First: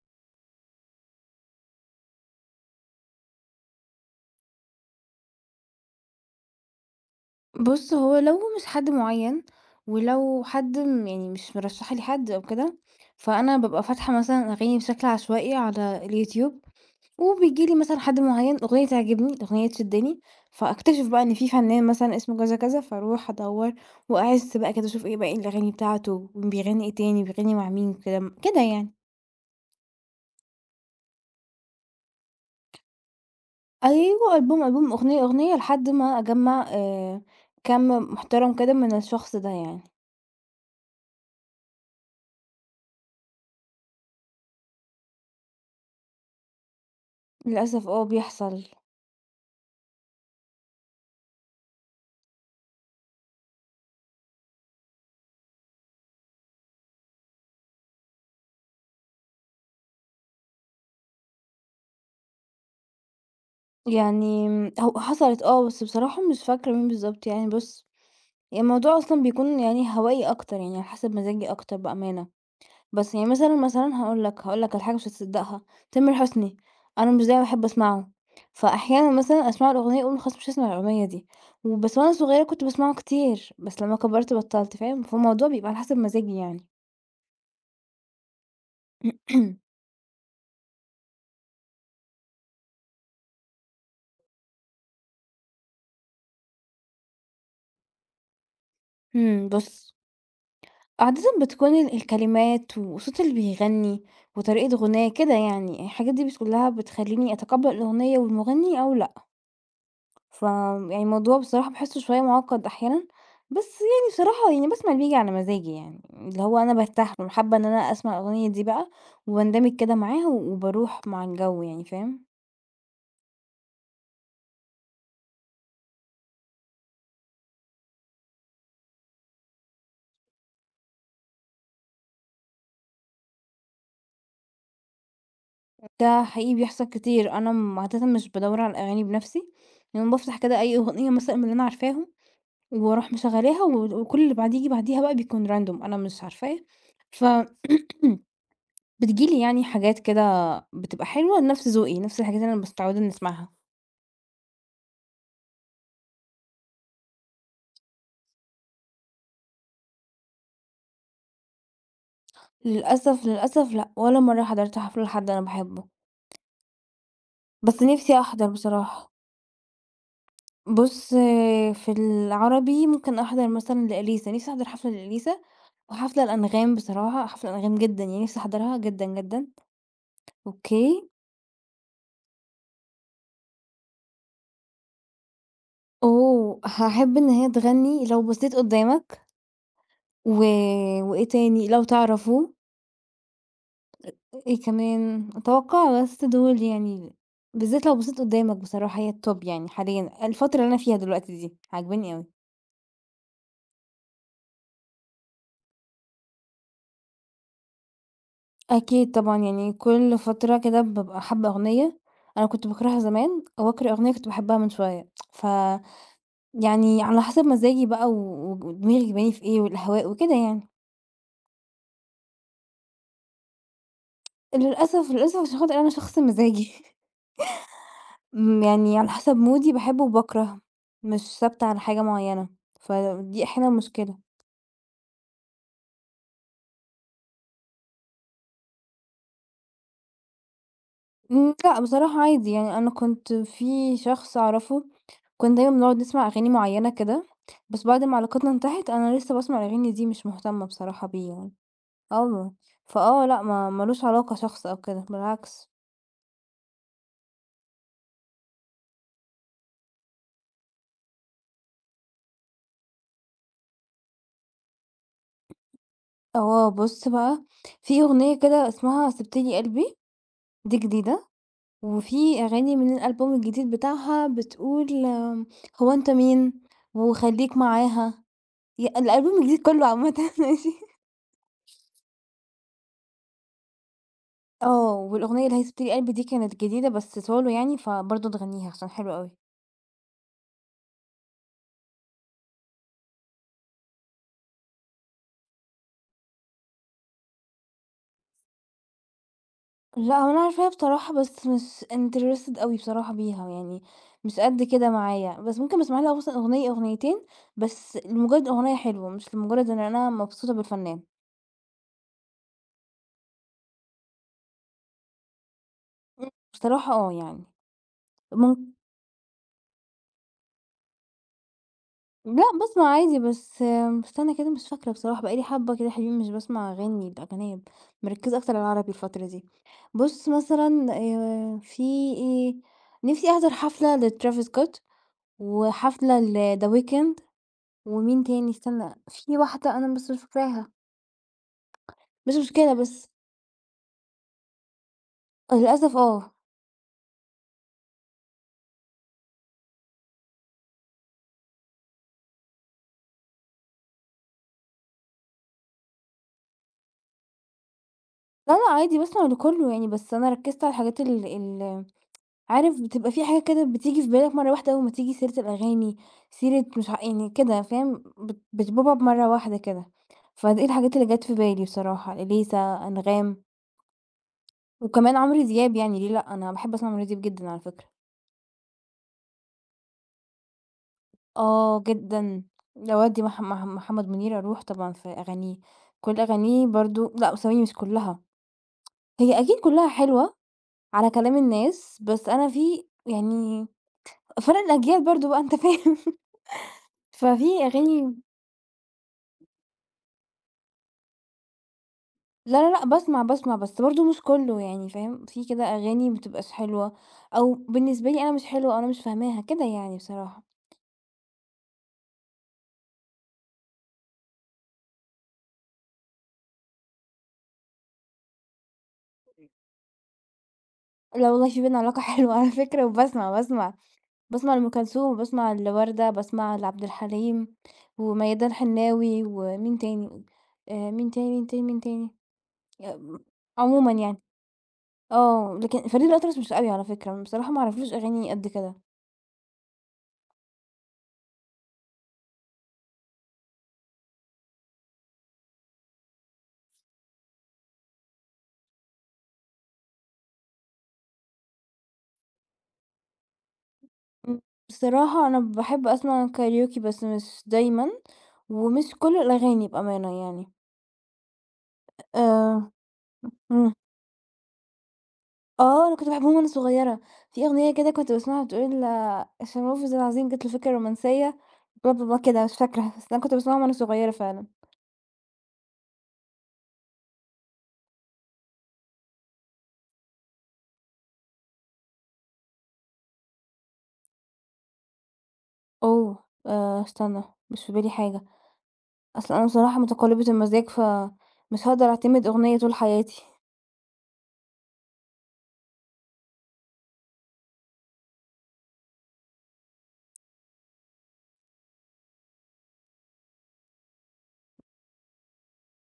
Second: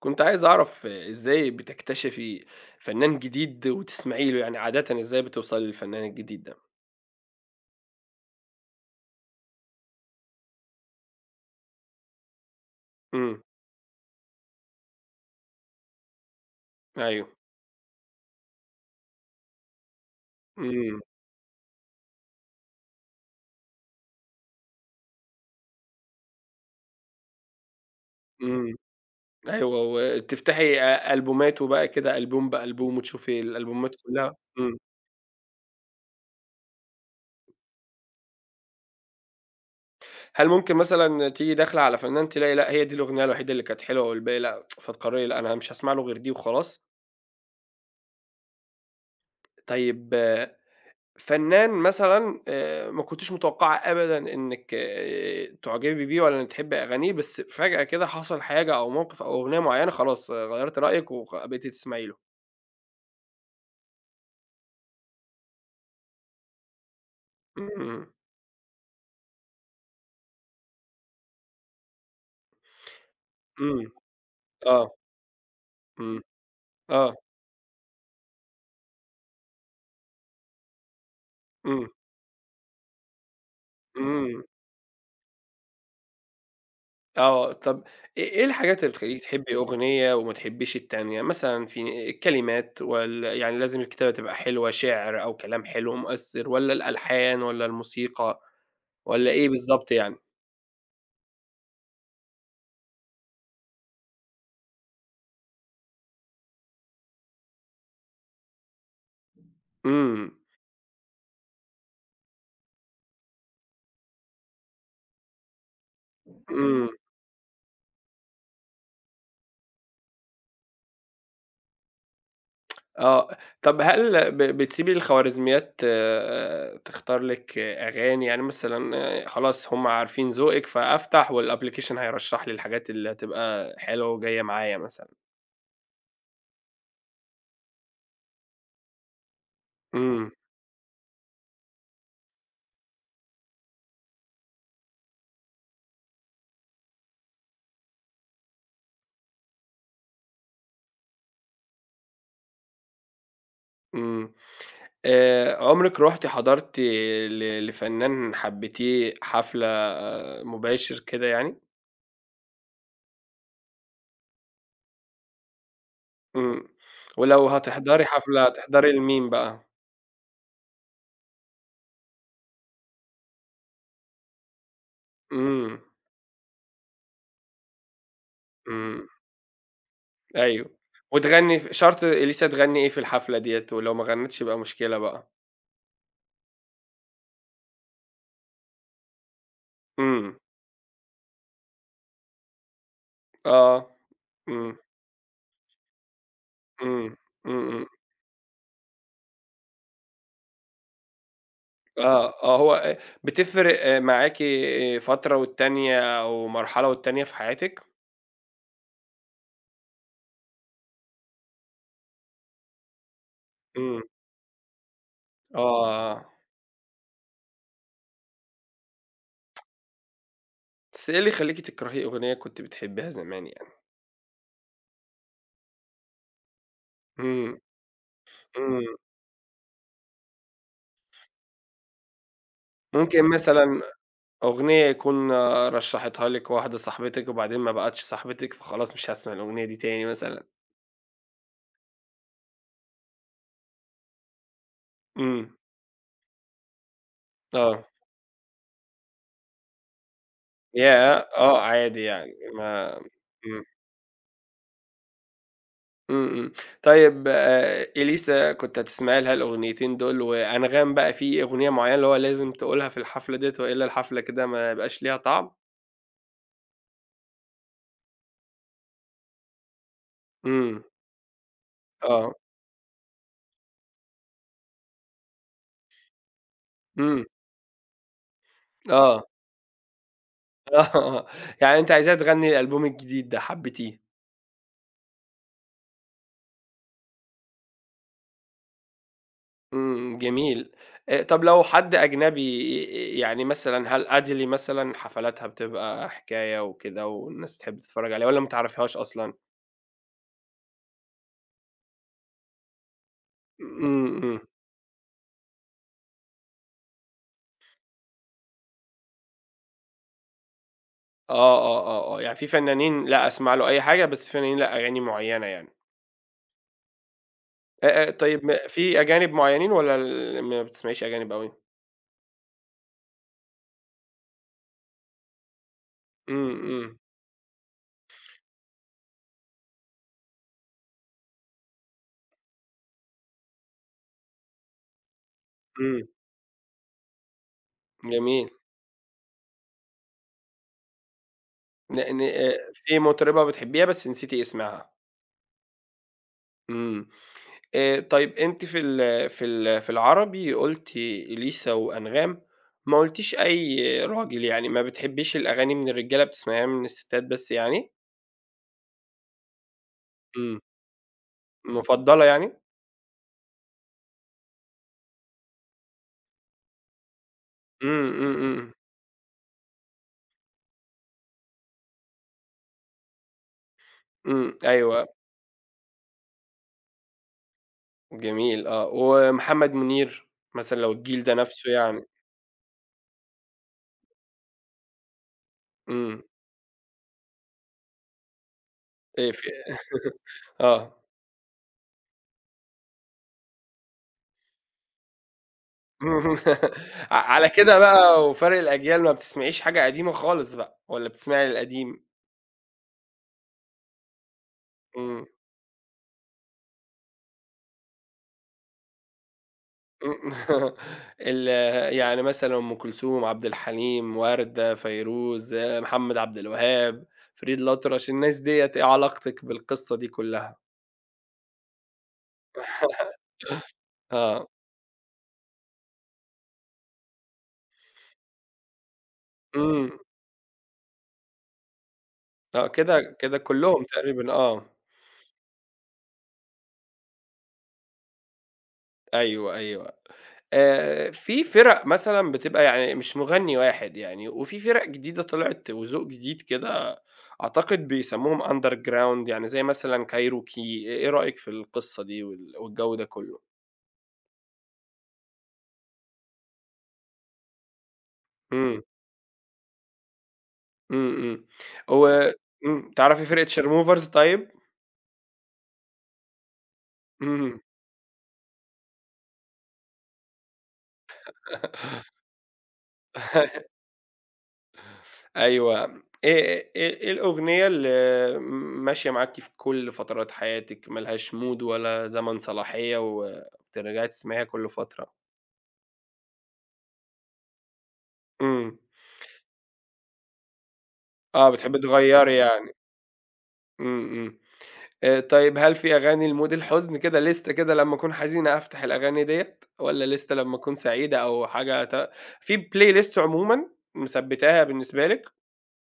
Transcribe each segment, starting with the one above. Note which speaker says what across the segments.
Speaker 1: كنت عايز أعرف إزاي بتكتشفي فنان جديد وتسمعي له، يعني عادةً إزاي بتوصلي للفنان الجديد ده؟
Speaker 2: بُص، هو لو مش حد معيّن، ولو حد م يعني مش مرشّحه لي حد أو كده،
Speaker 1: إمم،
Speaker 2: فأنا بابقى فاتحة مثلًا أغاني بشكل عشوائي على اليوتيوب،
Speaker 1: أيوه،
Speaker 2: وبييجي لي مثلًا حد معيّن، أغنية تعجبني، أغنية تشدّني،
Speaker 1: إمم،
Speaker 2: فأكتشف بقى إن في فنان مثلًا اسمه كذا، كذا، فاروح أدوّر وأعِس بقى كده أشوف إيه باقي الأغاني بتاعته، بيغني إيه تاني، بيغني مع مين، كده كده
Speaker 1: إمم،
Speaker 2: يعني.
Speaker 1: أيوه وتفتحي ألبوماته بقى كده ألبوم بألبوم وتشوفي الألبومات كلها،
Speaker 2: أيوه، ألبوم،
Speaker 1: إمم،
Speaker 2: ألبوم، أغنية، أغنية، لحد ما أجمّع كَم محترم كده من الشخص ده يعني.
Speaker 1: هل ممكن مثلًا تيجي داخلة على فنان تلاقي لأ هي دي الأغنية الوحيدة اللي كانت حلوة والباقي لأ، فتقرري لأ أنا مش هاسمع له غير دي وخلاص؟
Speaker 2: للأسف آه بيحصل.
Speaker 1: طيب فنان مثلًا ما كنتيش متوقعة أبدًا إنِّك تعجبي بيه ولا إنِّك تحبي أغانيه، بس فجأة كده حصل حاجة أو موقف أو أغنية معيّنة خلاص آه، غيّرتِ رأيِك بقيتِ تسمعي له.
Speaker 2: يعني هو حصلت آه، بس بصراحة مش فاكرة مين بالضبط يعني بُص،
Speaker 1: إمم،
Speaker 2: يعني الموضوع أصلًا بيكون يعني هوائي أكتر، يعني على حسب مزاجي أكتر بأمانة، بس يعني مثلًا،
Speaker 1: إمم،
Speaker 2: مثلًا هاقول لك على
Speaker 1: آه،
Speaker 2: حاجة مش هتصدقها، تامر
Speaker 1: إمم،
Speaker 2: حسني، أنا
Speaker 1: آه،
Speaker 2: مش دايمًا باحب أسمعه، فأحيانًا مثلًا أسمع له أغنية أقول خلاص مش هاسمع الأغنية دي،
Speaker 1: إمم،
Speaker 2: وبس وأنا صغيرة كنت باسمعه كتير، بس لمّا كبرت
Speaker 1: إمم،
Speaker 2: بطلت، فاهم؟ فالموضوع بيبقى على حسب مزاجي يعني.
Speaker 1: آه. طَب إيه الحاجات اللي بتخلّيكِ تحبي أغنية وما تحبيش التانية؟ مثلًا في الكلمات والّا يعني لازم الكتابة تبقى حلوة، شِعر أو كلام حلو مؤثّر والّا الألحان والّا الموسيقى والّا إيه بالضبط
Speaker 2: بُص،
Speaker 1: يعني؟
Speaker 2: عادةً بتكون الكلمات وصوت اللي بيغني وطريقة غناه كده يعني، الحاجات دي كلها بتخلّيني أتقبّل الأغنية والمغني أو لأ،
Speaker 1: إمم،
Speaker 2: يعني الموضوع بصراحة باحسّه شوية معقّد أحيانًا، بس يعني بصراحة يعني باسمع اللي بييجي على مزاجي يعني، اللي هو أنا
Speaker 1: إمم.
Speaker 2: بارتاح له، حابة إن أنا أسمع الأغنية دي بقى وباندمج كده معاها وباروح مع الجو يعني فاهم؟
Speaker 1: آه، طب هل بتسيبي الخوارزميات تختار لِك أغاني؟ يعني مثلًا خلاص هُم عارفين ذوقِك، فأفتح والapplication هيرشّح لي الحاجات اللي هتبقى حلوة وجاية معايا مثلًا.
Speaker 2: ده حقيقي بيحصل كتير، أنا عادةً مش بادوّر على الأغاني بنَفْسي، يعني
Speaker 1: إمم،
Speaker 2: بافتح كده أي أغنية مثلًا من اللي أنا عارفاهم وأروح مشغّلاها وكل اللي بعد ييجي بعديها بقى بيكون random أنا مش عارفاه، ف بتيجي لي يعني حاجات كده بتبقى حلوة لنفس ذوقي، نفس الحاجات اللي أنا مستعودة إني أسمعها.
Speaker 1: إمم. عمرِك رُحتِ حضرتِ لفنان حبيتيه حفلة مباشر كده يعني؟
Speaker 2: للأسف، للأسف لأ، ولا مرّة حضرت حفلة لحد أنا باحبه،
Speaker 1: إمم، ولو
Speaker 2: بس
Speaker 1: هتحضري
Speaker 2: نِفْسي
Speaker 1: حفلة
Speaker 2: أحضر
Speaker 1: هتحضري
Speaker 2: بصراحة.
Speaker 1: لمين بقى؟
Speaker 2: بُص، آه، في العربي ممكن أحضر مثلًا لإليسا، نِفْسي أحضر حفلة لإليسا
Speaker 1: إمم،
Speaker 2: وحفلة لأنغام بصراحة، حفلة أنغام جدًا يعني نِفْسي أحضرها جدًا،
Speaker 1: إمم.
Speaker 2: جدًا.
Speaker 1: أيوه.
Speaker 2: أوكي،
Speaker 1: وتغني شرط إليسا تغني إيه في الحفلة ديّة، ولو ما غنّتش يبقى مشكلة بقى.
Speaker 2: أوه! هاحب إن هي تغني لو بصيت قُدّامك.
Speaker 1: إمم،
Speaker 2: و وإيه تاني لو تعرفوا،
Speaker 1: آه،
Speaker 2: إيه
Speaker 1: إمم،
Speaker 2: كمان؟ أتوقع بس دول يعني،
Speaker 1: إمم، إمم، إمم.
Speaker 2: بالذات لو بصيت قدّامك بصراحة هي الtop يعني حاليًا، الفترة اللي أنا فيها دلوقتي دي، عاجباني أوي.
Speaker 1: آه، آه، هو بتفرق معاكِ فترة والتانية أو مرحلة والتانية في حياتِك؟
Speaker 2: أكيد طبعًا يعني كل فترة كده بابقى حابة أغنية أنا كنت باكرهها زمان، وأكره
Speaker 1: إمم،
Speaker 2: أغنية كنت باحبها من شوية،
Speaker 1: آه.
Speaker 2: يعني على حسب مزاجي بقى و ودماغي جايباني في إيه والأهواء وكده يعني.
Speaker 1: بس إيه اللي يخلّيكِ تكرهي أغنية كنتِ بتحبيها زمان يعني؟
Speaker 2: للأسف، للأسف عشان خاطر أنا شخص مزاجي.
Speaker 1: إمم، إمم.
Speaker 2: يعني على حسب مودي باحب وباكره، مش ثابتة على حاجة معيّنة،
Speaker 1: ممكن
Speaker 2: فدي أحيانًا
Speaker 1: مثلًا
Speaker 2: مشكلة.
Speaker 1: أغنية يكون رشّحتها لِك واحدة صاحبتِك وبعدين ما بقتش صاحبتِك، فخلاص مش هاسمع الأغنية دي تاني مثلًا.
Speaker 2: لأ بصراحة عادي يعني أنا كنت في شخص أعرفه،
Speaker 1: إمم،
Speaker 2: كنا دايمًا بنقعد نسمع أغاني معيّنة كده، بس
Speaker 1: آه.
Speaker 2: بعد ما علاقتنا انتهت أنا لسه باسمع الأغاني دي مش مهتمة بصراحة
Speaker 1: ياه!
Speaker 2: بيه يعني.
Speaker 1: آه عادي يعني
Speaker 2: آه،
Speaker 1: ما
Speaker 2: فآه لأ
Speaker 1: إمم،
Speaker 2: ما لوش علاقة شخص أو كده بالعكس.
Speaker 1: إمم، إمم. طيب إليسا كنت هتسمعي لها الأغنيتين دول، وأنغام بقى في أغنية معيّنة اللي هو لازم تقولها في الحفلة ديّة وإلا الحفلة كده ما يبقاش ليها طعم؟
Speaker 2: آه، بُص بقى، في أغنية كده اسمها سِبت لي قلبي، دي
Speaker 1: إمم،
Speaker 2: جديدة،
Speaker 1: آه،
Speaker 2: وفي أغاني من الألبوم الجديد بتاعها بتقول هو أنت مين؟
Speaker 1: إمم،
Speaker 2: وخليك معاها،
Speaker 1: آه، آه،
Speaker 2: الألبوم الجديد كله عامةً ماشي،
Speaker 1: يعني أنتِ عايزاها تغني الألبوم الجديد ده حبيتيه،
Speaker 2: آه، والأغنية اللي هي سبت لي قلبي دي كانت جديدة بس solo يعني، فبرضه تغنيها عشان حلوة أوي.
Speaker 1: إمم، جميل. طب لو حد أجنبي يعني مثلًا هل أديلي مثلًا حفلاتها بتبقى حكاية وكده والناس بتحب تتفرّج عليها والّا ما تعرفيهاش أصلًا؟
Speaker 2: لأ هو أنا عارفاها بصراحة بس مش interested أوي بصراحة بيها يعني،
Speaker 1: إمم، إمم.
Speaker 2: مش قد كده معايا، بس ممكن أسمع لها مثلًا أغنية أغنيتين بس لمجرد الأغنية حلوة، مش لمجرد إن أنا مبسوطة بالفنان.
Speaker 1: آه، آه، آه، آه، يعني في فنانين لأ أسمع له أي حاجة، بس في فنانين لأ أغاني معيّنة يعني.
Speaker 2: مم. بصراحة آه يعني.
Speaker 1: طيب
Speaker 2: مم،
Speaker 1: في أجانب معيّنين والّا ما بتسمعيش أجانب أوي؟
Speaker 2: لأ باسمع عادي، بس استنى كده مش فاكرة بصراحة، بقى لي حبة كده حلوين مش
Speaker 1: إمم،
Speaker 2: باسمع
Speaker 1: إمم،
Speaker 2: أغاني الأجانب، مركّزة أكتر على العربي الفترة دي. بُص مثلًا في إيه، نِفْسي أحضر حفلة لTravis Scott
Speaker 1: إمم،
Speaker 2: وحفلة لThe Weeknd ومين
Speaker 1: جميل.
Speaker 2: تاني استنى، في واحدة أنا بس مش فاكراها،
Speaker 1: لإن
Speaker 2: مش مشكلة
Speaker 1: في
Speaker 2: بس
Speaker 1: مطربة بتحبيها بس نسيتِ اسمها.
Speaker 2: للأسف آه.
Speaker 1: إمم. طيب أنتِ في العربي قُلتِ إليسا وأنغام، ما قُلتيش أي راجل، يعني ما بتحبيش الأغاني من الرجالة، بتسمعيها من الستات بس يعني؟
Speaker 2: لا، لأ عادي باسمع لكُلّه يعني، بس أنا
Speaker 1: إمم،
Speaker 2: ركّزت على الحاجات ال ال
Speaker 1: مفضلة يعني؟
Speaker 2: عارف بتبقى في حاجة كده بتيجي في بالك مرة واحدة أول ما تيجي سيرة الأغاني، سيرة مش ع يعني كده فاهم،
Speaker 1: إمم، إمم، إمم،
Speaker 2: بتبوب أب مرة واحدة كده، فدي الحاجات اللي جات في بالي بصراحة، إليسا، أنغام،
Speaker 1: إمم، أيوه.
Speaker 2: وكمان عمرو دياب يعني ليه لأ، أنا باحب أسمع عمرو دياب جدًا على فكرة.
Speaker 1: جميل آه، ومحمد منير مثلًا لو الجيل ده نَفْسه
Speaker 2: آه
Speaker 1: يعني،
Speaker 2: جدًا، أودّي مح مح محمد منير أروح طبعًا في أغانيه، كل
Speaker 1: إمم،
Speaker 2: أغانيه برضه لأ ثواني مش كلها،
Speaker 1: إيه
Speaker 2: هي
Speaker 1: في
Speaker 2: أكيد كلها حلوة
Speaker 1: آه،
Speaker 2: على كلام الناس، بس أنا في يعني فَرْق الأجيال برضه بقى أنت فاهم،
Speaker 1: على
Speaker 2: ففي
Speaker 1: كده
Speaker 2: أغاني
Speaker 1: بقى وفرْق الأجيال ما بتسمعيش حاجة قديمة خالص بقى والّا بتسمعي القديم؟
Speaker 2: لا، لا، لأ، باسمع، باسمع، بس برضه مش كلّه يعني
Speaker 1: إمم،
Speaker 2: فاهم، في كده أغاني ما بتبقاش حلوة، أو بالنسبة لي أنا مش حلوة أو أنا مش فاهماها كده يعني
Speaker 1: إمم،
Speaker 2: بصراحة.
Speaker 1: ال يعني مثلًا أم كلثوم، عبد الحليم، وردة، فيروز، محمد عبد الوهاب، فريد الأطرش، الناس ديّة إيه علاقتِك بالقصة دي كلّها؟
Speaker 2: لا والله في بيننا علاقة حلوة على فكرة، وباسمع، باسمع،
Speaker 1: آه،
Speaker 2: باسمع لأم كلثوم، وباسمع لوردة، باسمع لعبد الحليم، وميادة الحناوي، ومين
Speaker 1: إمم،
Speaker 2: تاني، مين تاني، مين تاني، مين تاني،
Speaker 1: آه، كده
Speaker 2: آمم،
Speaker 1: كده كلّهم
Speaker 2: عمومًا يعني،
Speaker 1: تقريبًا آه،
Speaker 2: آه، لكن فريد الأطرش مش أوي على فكرة، بصراحة ما أعرفلوش أغاني قد كده.
Speaker 1: أيوه، أيوه. في فِرَق مثلًا بتبقى يعني مش مُغنّي واحد يعني، وفي فِرَق جديدة طلعت وذوق جديد كده أعتقد بيسمّوهم underground يعني زي مثلًا كايروكي، إيه رأيك في القصة دي والجو ده كُلّه؟
Speaker 2: إمم، بصراحة أنا باحب أسمع كاريوكي بس مش دايمًا،
Speaker 1: إمم،
Speaker 2: ومش كل الأغاني بأمانة يعني،
Speaker 1: إمم، إمم. هو
Speaker 2: آآ
Speaker 1: إمم، تعرفي فِرقة
Speaker 2: إمم،
Speaker 1: شرموفرز طيب؟
Speaker 2: آه، أنا كنت باحبهم وأنا صغيرة، في
Speaker 1: إمم.
Speaker 2: أغنية كده كنت باسمعها بتقول الشموفرز العظيم جات له فكرة رومانسية بلا، بلا، بلا كده مش فاكرة، بس أنا كنت باسمعهم وأنا صغيرة فعلًا.
Speaker 1: أيوه. إيه الأغنية اللي ماشية معاكِ في كل فترات حياتِك ما لهاش mood ولا زمن صلاحية وبترجعي تسمعيها كل فترة؟
Speaker 2: أوه! استنى، مش في بالي حاجة،
Speaker 1: إمم.
Speaker 2: أصل أنا بصراحة متقلبة المزاج،
Speaker 1: آه،
Speaker 2: فمش
Speaker 1: بتحبي
Speaker 2: هاقدر أعتمد
Speaker 1: تغيّري
Speaker 2: أغنية
Speaker 1: يعني،
Speaker 2: طول حياتي.
Speaker 1: إمم، إمم، طيب هل في أغاني لمود الحزن كده ليستة كده لمّا أكون حزينة أفتح الأغاني ديّة، والّا ليستة لمّا أكون سعيدة أو حاجة في playlist عمومًا مثبّتاها بالنسبة لِك؟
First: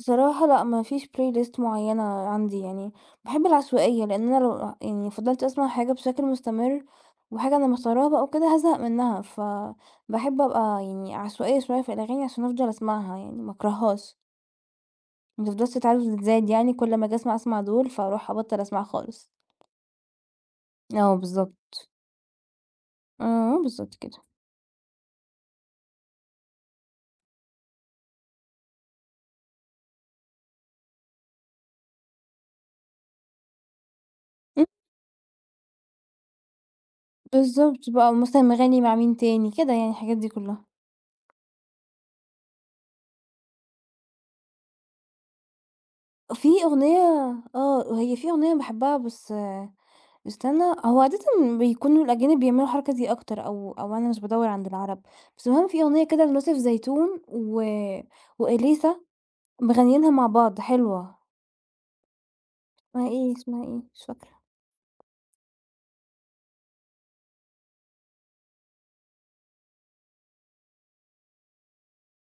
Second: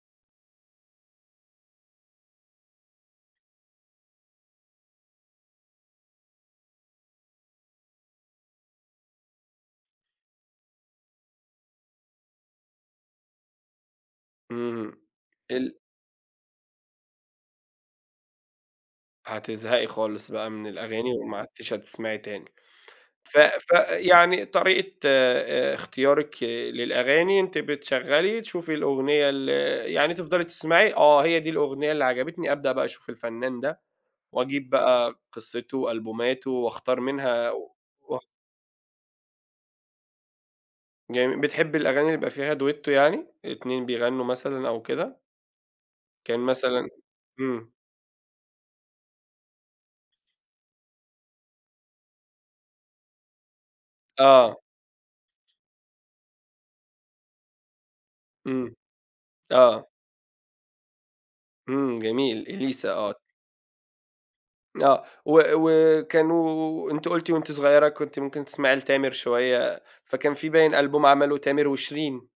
Speaker 2: بصراحة لأ، ما فيش playlist معيّنة عندي يعني، باحب العشوائية، لإن أنا لو يعني فضلت أسمع حاجة بشكل مستمر، وحاجة أنا مختاراها بقى وكده هازهق منها، فباحب أبقى يعني عشوائية شوية في الأغاني عشان أفضل أسمعها يعني ما أكرههاش،
Speaker 1: إمم،
Speaker 2: ما تفضلش
Speaker 1: ال
Speaker 2: تتعدد يعني كل ما آجي أسمع دول، فأروح أبطّل أسمع خالص.
Speaker 1: هتزهقي خالص بقى من الأغاني
Speaker 2: آه
Speaker 1: وما عدتيش
Speaker 2: بالضبط.
Speaker 1: هتسمعي تاني،
Speaker 2: آه، بالضبط كده.
Speaker 1: فيعني طريقة اختيارِك للأغاني أنتِ بتشغّلي تشوفي الأغنية يعني تفضلي تسمعي، هي دي الأغنية اللي عجبتني أبدأ بقى أشوف الفنان ده
Speaker 2: إمم،
Speaker 1: وأجيب بقى قصته، ألبوماته، وأختار منها و
Speaker 2: بالضبط بقى، مثلًا مغني مع مين تاني، كده يعني الحاجات دي كلّها.
Speaker 1: جميل، بتحبّي الأغاني اللي يبقى فيها duetto يعني، 2 بيغنّوا مثلًا أو كده؟ كان
Speaker 2: في
Speaker 1: مثلًا
Speaker 2: أغنية
Speaker 1: إمم،
Speaker 2: آه، هي في أغنية باحبها بس استنى، هو عادةً بيكونوا الأجانب بيعملوا الحركة دي أكتر أو أنا مش بادوّر
Speaker 1: آه،
Speaker 2: عند العرب، بس المهم في أغنية كده ليوسف زيتون و
Speaker 1: إمم،
Speaker 2: وإليسا
Speaker 1: آه،
Speaker 2: مغنيينها مع بعض حلوة،
Speaker 1: إمم، جميل، إليسا
Speaker 2: اسمها
Speaker 1: آه،
Speaker 2: إيه، اسمها إيه، مش فاكرة.
Speaker 1: آه، وكانوا أنتِ قُلتِ وأنتِ صغيّرة كنتِ ممكن تسمعي لتامر شوية، فكان في باين ألبوم عمله تامر وشيرين،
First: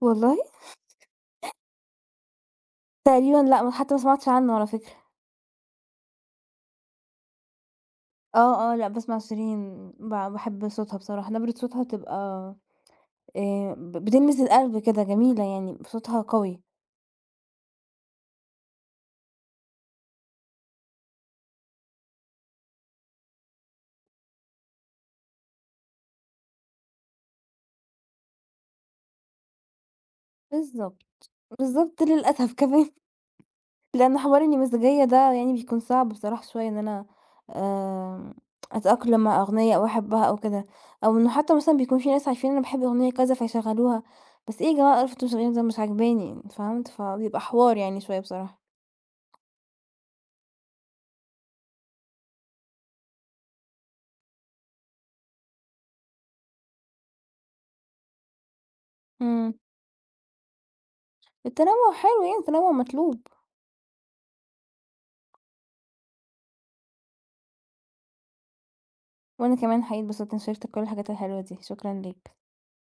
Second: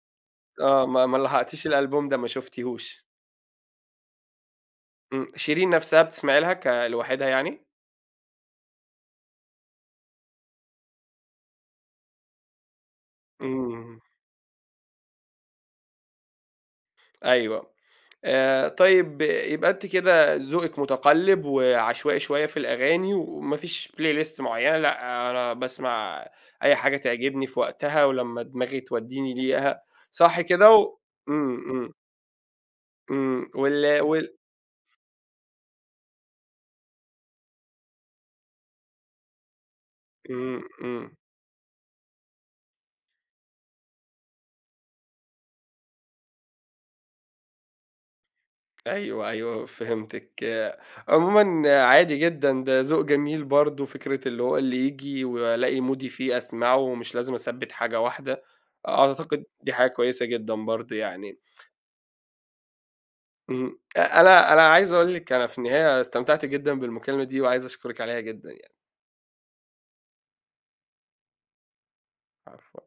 Speaker 2: والله!
Speaker 1: آه، ما لحقتيش الألبوم ده، ما شُفتيهوش،
Speaker 2: تقريبًا لأ، حتى ما سمعتش عنه على فكرة.
Speaker 1: إمم، شيرين نَفْسها بتسمعي لها لوحدها يعني؟
Speaker 2: آه، آه، لأ باسمع شيرين، باحب صوتها بصراحة، نبرة صوتها بتبقى ب
Speaker 1: إمم،
Speaker 2: بتلمس القلب كده، جميلة يعني، صوتها قوي.
Speaker 1: أيوه. طيب يبقى أنتِ كده ذوقِك متقلِّب وعشوائي شوية في الأغاني وما فيش playlist معيّنة، لأ أنا باسمع أي حاجة تعجبني في وقتها ولمّا دماغي تودّيني ليها، صح كده
Speaker 2: بالضبط،
Speaker 1: إمم، إمم،
Speaker 2: بالضبط للأسف كمان.
Speaker 1: إمم، وال
Speaker 2: لأن
Speaker 1: وال
Speaker 2: حوار إني مزيكية ده يعني بيكون صعب بصراحة شوية إن أنا آمم، أتأقلم مع أغنية أو أحبها أو
Speaker 1: إمم،
Speaker 2: كده،
Speaker 1: إمم،
Speaker 2: أو إنه حتى مثلًا بيكون في ناس عارفين إن أنا باحب أغنية كذا فيشغلوها، بس إيه يا جماعة ألف تشغيل ده مش عاجباني فهمت؟ فبيبقى حوار يعني شوية بصراحة.
Speaker 1: أيوه، أيوه فهمتِك. آه، عمومًا عادي جدًا، ده ذوق جميل برضه فكرة اللي هو اللي ييجي وألاقي مودي فيه أسمعه ومش لازم أثبِّت حاجة واحدة، أعتقد
Speaker 2: إمم،
Speaker 1: دي حاجة كويسة جدًا برضه يعني.
Speaker 2: التنوع حلو يعني التنوع مطلوب،
Speaker 1: اهم. أ أنا أنا عايز أقول لِك أنا في النهاية استمتعت جدًا بالمكالمة دي وعايز أشكرِك عليها جدًا يعني،
Speaker 2: وأنا كمان حقيقي اتبسطت إني شاركتك كل الحاجات الحلوة دي، شكرًا ليك.
Speaker 1: عفوًا.